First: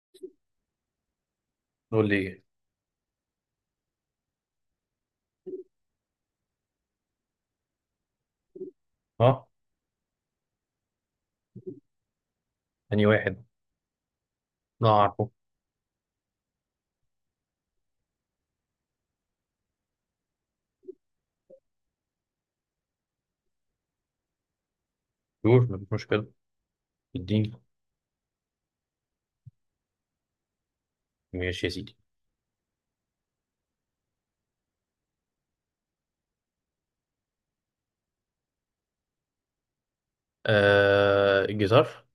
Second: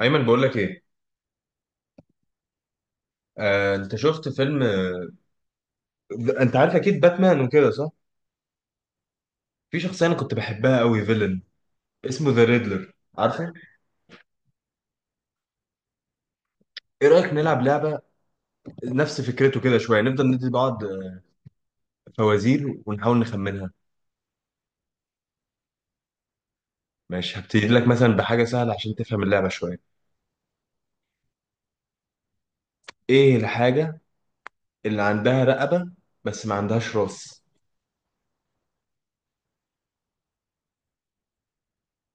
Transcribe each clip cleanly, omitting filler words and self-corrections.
ايمن، بقول لك ايه. قول لي ايه؟ انت شفت فيلم، انت عارف اكيد باتمان وكده صح؟ اه. في شخصيه انا كنت بحبها قوي، فيلن اسمه ذا ريدلر، انهي واحد؟ عارفه؟ لا عارفه. ايه رايك نلعب لعبه نفس فكرته كده شويه، نفضل ندي بعض فوازير ونحاول نخمنها. يقول مفيش مشكله. ماشي، اديني. هبتدي لك مثلا بحاجه سهله عشان تفهم اللعبه شويه. ماشي يا سيدي. ايه الحاجه اللي عندها رقبه بس ما عندهاش راس؟ آه، الجيتار.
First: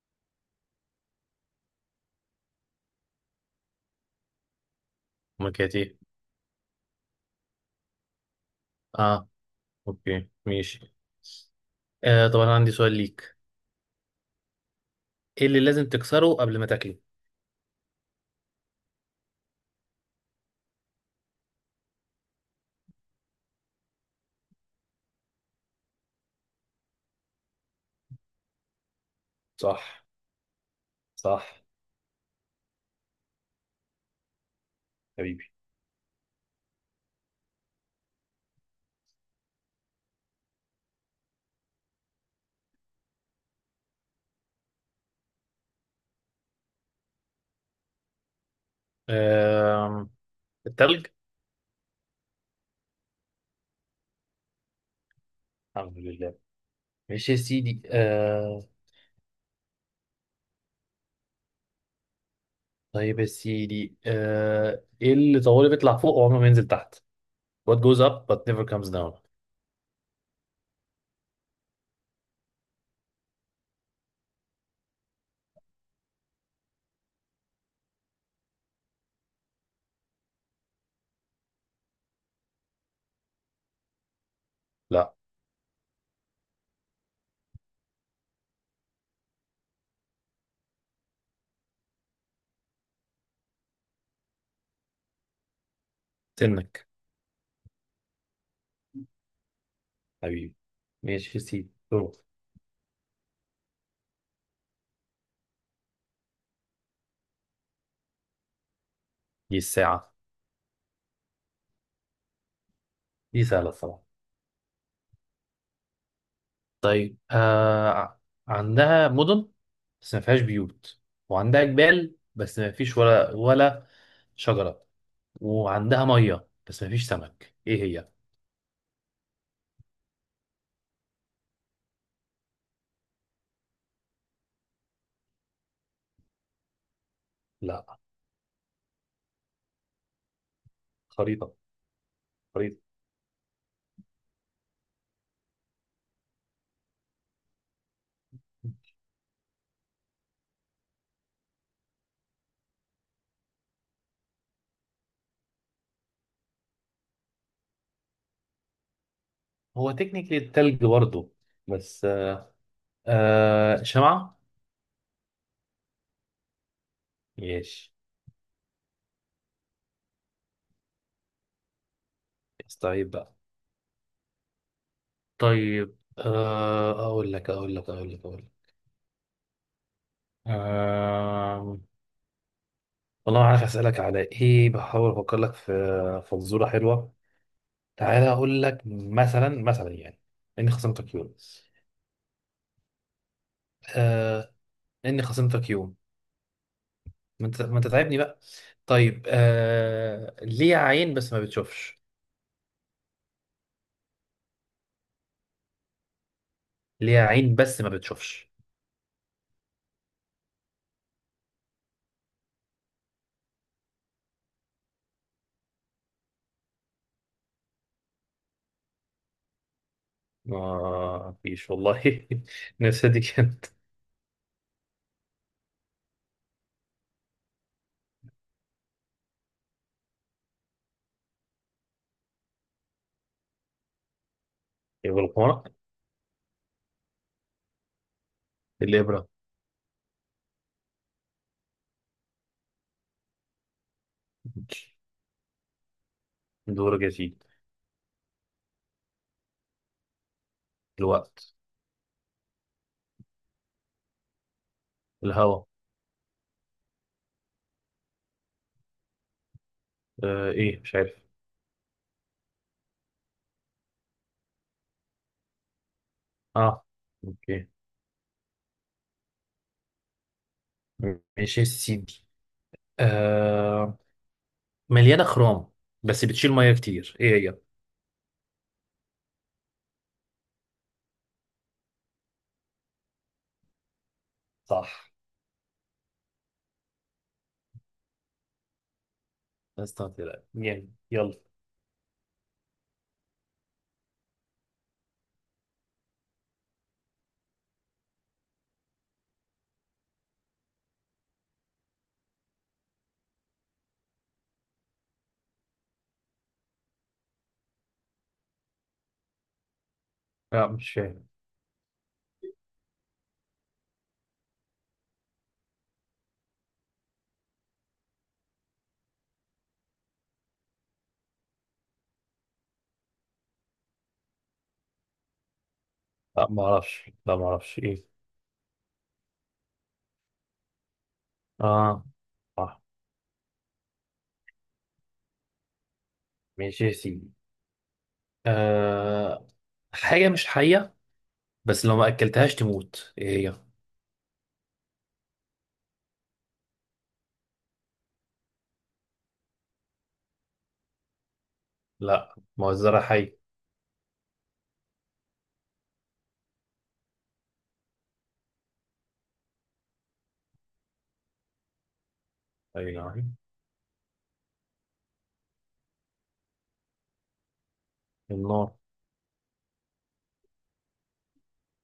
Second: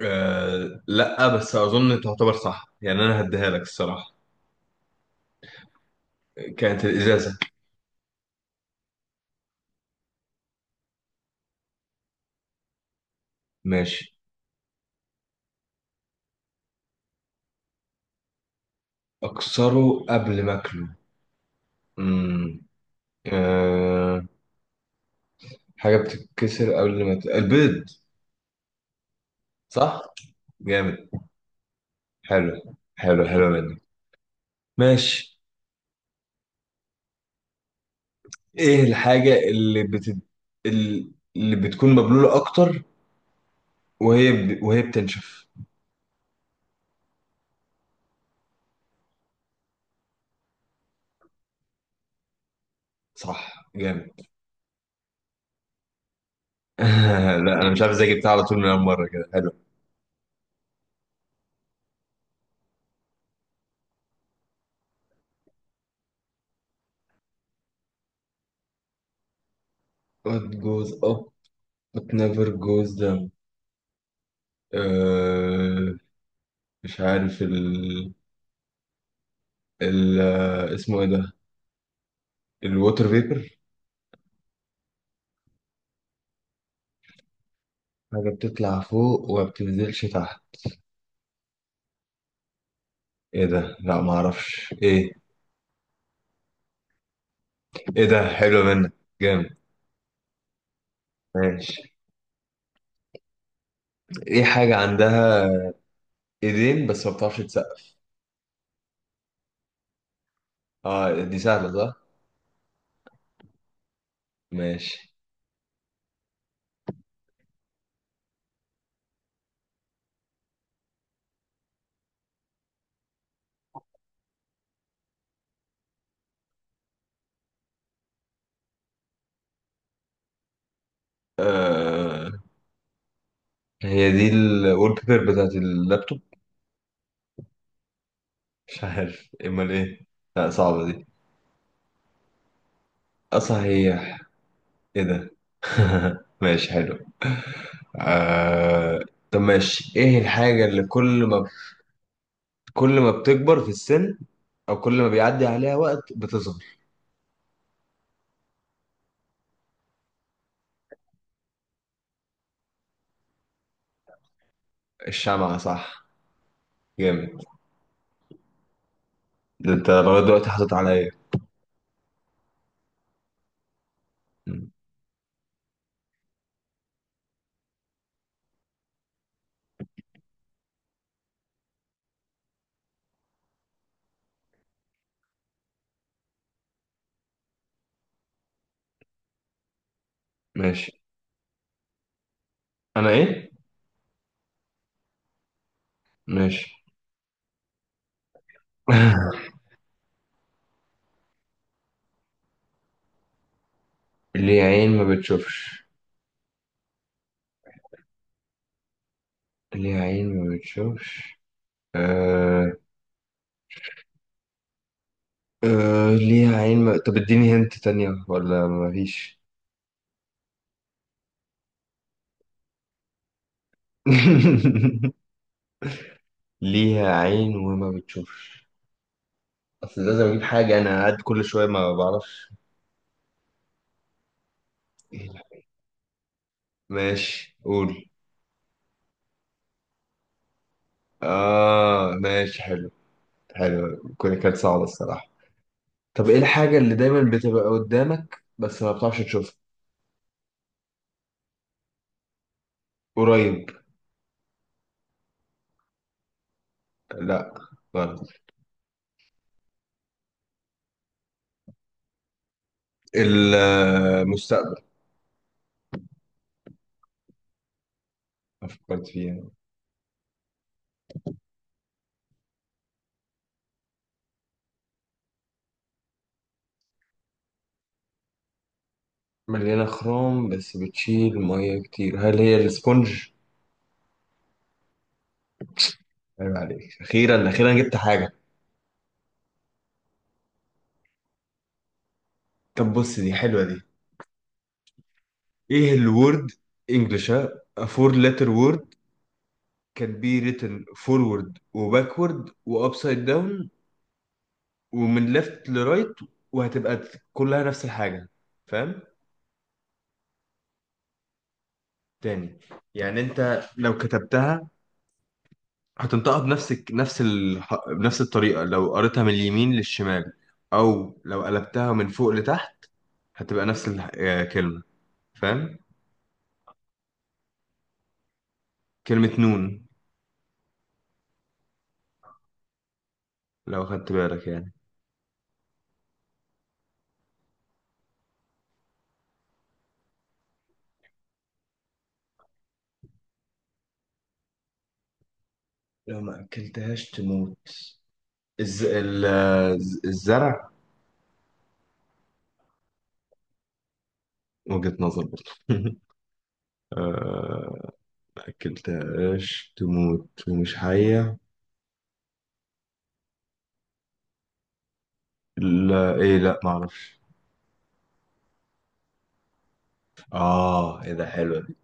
لا، بس اظن تعتبر صح يعني، انا هديها لك الصراحه. امال كانت ايه؟ كانت الازازه. اه. اوكي، ماشي. آه، طب انا عندي سؤال ليك. ماشي. ايه اللي لازم تكسره قبل ما تاكله؟ اكسره قبل ما اكله. مم. أه حاجة بتتكسر قبل ما البيض. صح. صح؟ جامد. صح. حلو حلو حلو منك. ماشي. حبيبي. ايه الحاجة اللي ال- اللي بتكون مبلولة اكتر وهي بتنشف؟ آه، التلج. صح، جامد. الحمد لله. ماشي يا لا، انا مش سيدي. عارف ازاي جبتها على طول آه، من اول مرة كده، حلو. طيب يا سيدي، ايه اللي طوالي بيطلع فوق وعمره ما ينزل تحت. What goes up but never comes down? What goes up but never goes down. أه مش عارف ال... ال... آه، اسمه ايه ده، الووتر فيبر؟ لا. حاجة بتطلع فوق وما بتنزلش تحت، ايه ده؟ لا ما اعرفش ايه. سنك. ايه ده، حلو منك، جامد، حبيبي. ماشي يا سيدي، ماشي. دور. ايه حاجة عندها ايدين بس ما بتعرفش تسقف؟ دي الساعة. اه، دي سهلة صح، دي سهلة الصراحة. ماشي. طيب، عندها مدن بس ما فيهاش بيوت، وعندها جبال بس ما فيش ولا شجرة، وعندها مية بس ما فيش سمك. ايه هي؟ آه هي دي الوول بيبر بتاعت اللابتوب؟ لا. مش عارف امال ايه، لا صعبة دي. خريطة. خريطة. اصلا هي، ايه ده، ماشي، حلو. آه طب ماشي، ايه الحاجة اللي كل ما بتكبر في السن، او كل ما بيعدي عليها وقت بتظهر؟ هو تكنيكلي التلج برضه، بس شمعة. الشمعة، صح، جامد. ماشي. ده انت لغاية دلوقتي حاطط عليا. طيب بقى. مم. طيب، اقول لك. آه، والله ما عارف اسالك على ايه، بحاول افكر لك في فزوره حلوه. تعالى اقول لك، مثلا يعني، اني ماشي. خصمتك يوم. انا ايه؟ آه. اني خصمتك يوم. ماشي. ما انت تعبني بقى. طيب، ليه عين بس ما بتشوفش؟ ليه عين ما بتشوفش؟ ليه عين بس ما بتشوفش؟ ليه عين ما بتشوفش؟ آه... آه... ليها عين ما... طب اديني هنت تانية ولا مفيش؟ ما فيش والله. نفسي دي كانت. ليها عين وما بتشوفش، اصل لازم اجيب حاجة، انا قاعد كل شوية ما بعرفش. يبقى إيه ده؟ الحمار. ماشي، قول. الابره. اه، ماشي، حلو حلو، كانت صعبة الصراحة. طب ايه الحاجة اللي دور دايما جديد. بتبقى قدامك بس ما بتعرفش تشوفها؟ الوقت. قريب؟ الهواء. لا، غلط. ايه، مش عارف. المستقبل. اه. اوكي. ما فكرت فيه يعني. ماشي يا سيدي، آه مليانه خروم بس بتشيل ميه كتير. ايه هي؟ مليانة خروم بس بتشيل مية كتير، هل هي الاسفنج؟ صح. عيب عليك، أخيرا أخيرا جبت حاجة. استنى. جامد، يلا. طب بص، دي حلوة دي. إيه الورد. إنجلش، ها. A four letter word can be written forward و backward و upside down، ومن left ل right، وهتبقى كلها نفس الحاجة. فاهم؟ لا، مش فاهم. تاني. يعني أنت لو كتبتها هتنطقها بنفس الطريقة، لو قريتها من اليمين للشمال أو لو قلبتها من فوق لتحت هتبقى نفس الكلمة. فاهم؟ لا ما اعرفش ايه. كلمة نون، اه صح. لو خدت بالك يعني. ماشي يا سيدي، آه حاجه مش حيه بس لو ما اكلتهاش تموت. ايه هي؟ لو ما أكلتهاش تموت، الزرع؟ لا، ما هو الزرع حي. وجهة نظر برضه. ما أكلتهاش تموت ومش حية، اي نعم. لا إيه، لا معرفش. النار. آه، إيه ده، حلوة دي،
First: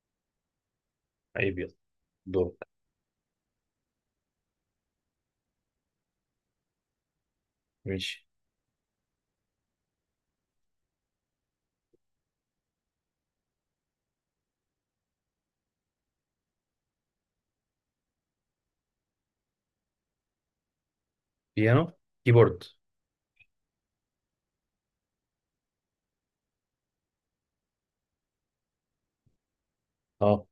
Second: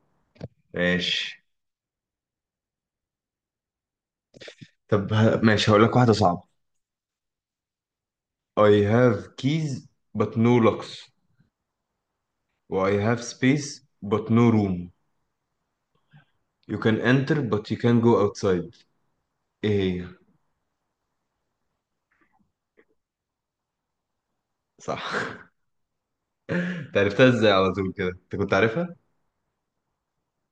ماشي. عيب، يلا. دورك. طب ماشي، هقول لك واحدة صعبة. ماشي. I have keys but no locks. Or I have space but no room. You can enter but you can go outside. ايه هي؟ بيانو. كيبورد. صح. انت عرفتها ازاي على طول كده؟ انت كنت عارفها؟ اه.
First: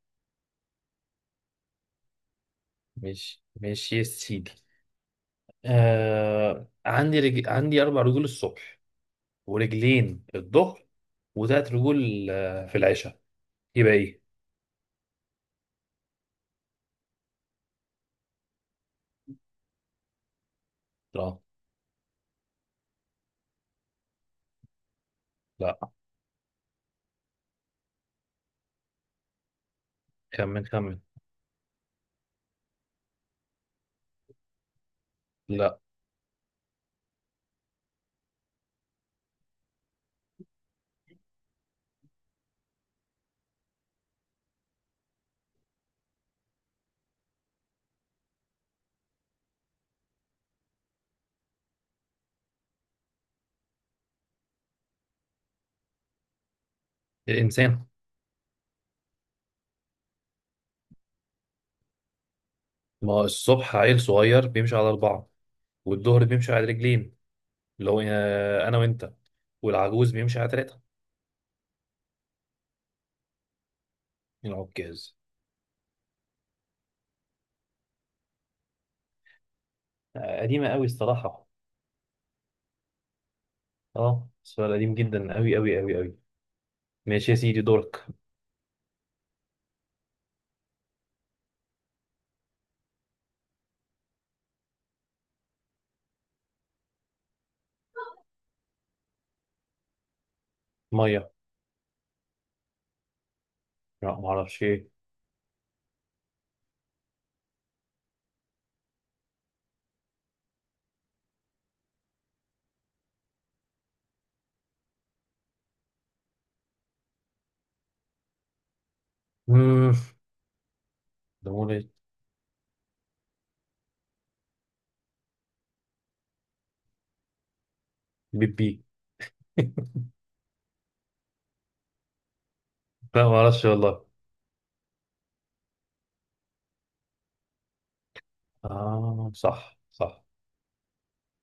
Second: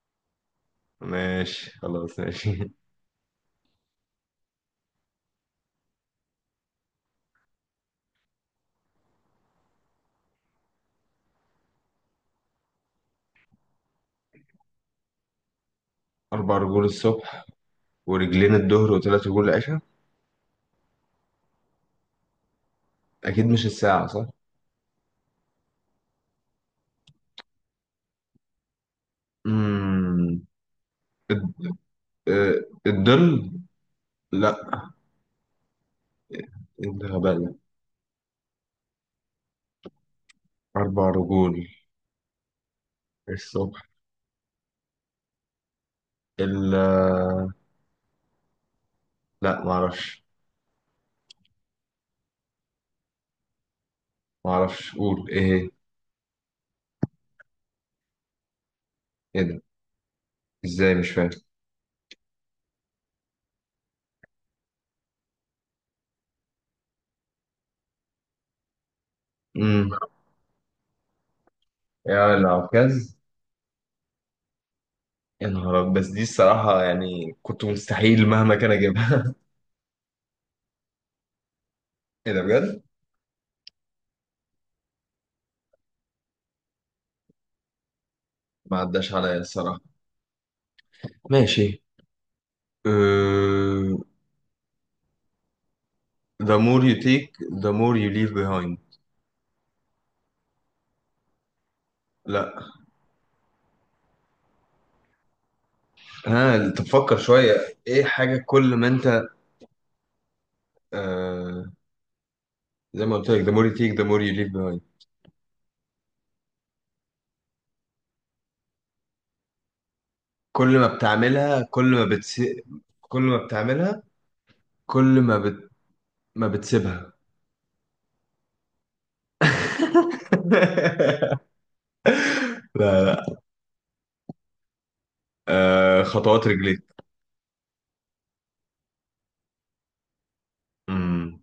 ماشي، خلاص، ماشي. ماشي، ماشي يا سيدي. عندي عندي اربع رجول الصبح، ورجلين الظهر، وتلات رجول في العشاء. يبقى ايه؟ أربع رجول الصبح، ورجلين الظهر، وثلاث رجول العشاء؟ لا. أكيد مش الساعة صح؟ لا. امم خمن خمن. الد- آه، الظل؟ لا، لا. إيه الغباء ده؟ أربع رجول الصبح، ال لا معرفش، معرفش، قول، ايه هي؟ الانسان. ايه ده؟ ازاي مش فاهم؟ ما هو الصبح عيل صغير بيمشي على اربعه، والظهر بيمشي على رجلين، اللي هو انا وانت، امم والعجوز بيمشي على ثلاثه. يا العكاز. العكاز. يا نهار أبيض. بس دي الصراحة يعني كنت مستحيل مهما كان أجيبها. قديمه قوي الصراحه. إيه ده بجد؟ اه، سؤال قديم جدا قوي قوي قوي قوي. ماشي يا سيدي، دورك. ما عداش عليا الصراحة، ماشي. أه... The more you take the more you leave behind. ميه. لا. لا، ما اعرفش ايه. ها تفكر شوية، إيه حاجة كل ما أنت أه... زي ما قلت لك، the more you take the more you leave behind، مم، كل ما ده بتعملها كل مولد. ما بتس... كل ما بتعملها كل ما بت... ما بتسيبها. بيبي. لا، لا ما لا، اعرفش والله. خطوات رجليك. اه صح صح. امم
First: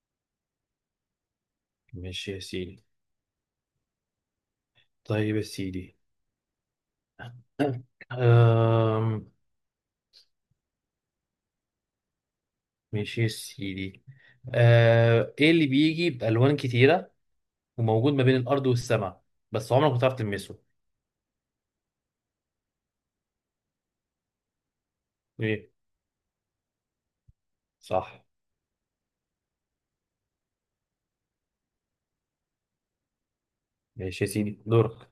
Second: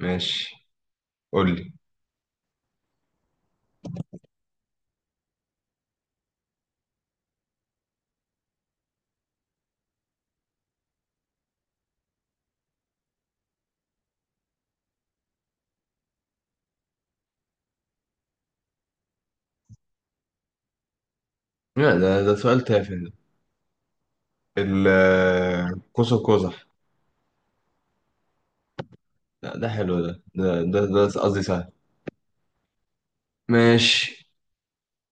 ماشي، قول لي. ماشي يا سيدي. طيب يا سيدي. أم... ماشي يا سيدي. ايه اللي بيجي بألوان كتيرة وموجود ما بين الأرض والسماء بس عمرك ما تعرف تلمسه؟ لا، ده سؤال تافه ده، ايه. القوس قزح. صح. لا، ده حلو ده، قصدي سهل، ماشي ماشي. يا سيدي، دورك.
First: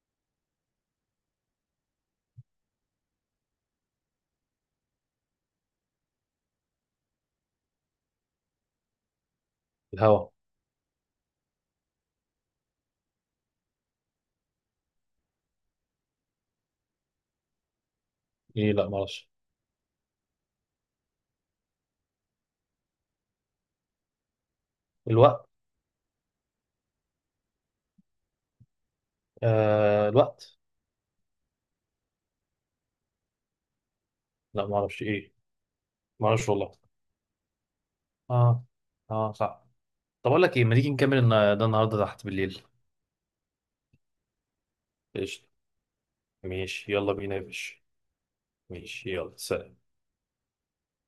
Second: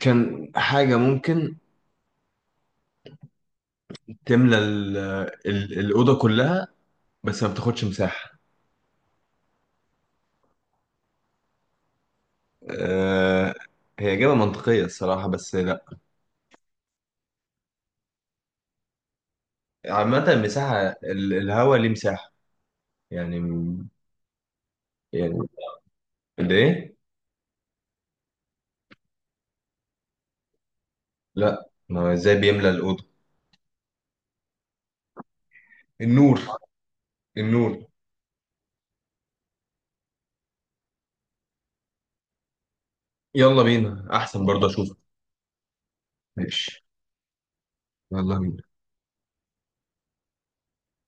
كان حاجة ممكن تملى الأوضة كلها بس ما بتاخدش مساحة. الهواء. أه هي إجابة منطقية الصراحة بس لا. ايه، لا معرفش. عامة المساحة، الهوا ليه مساحة يعني. يعني الوقت. ليه؟ الوقت. لا، ما هو ازاي بيملى الأوضة؟ لا معرفش ايه. النور، معرفش والله. النور. اه. اه صح. طب اقول لك ايه، ما تيجي نكمل ده النهارده تحت بالليل. يلا بينا، أحسن برضه أشوفك، قشطة. ماشي، ماشي، يلا بينا يا باشا. يلا بينا. ماشي، يلا سلام.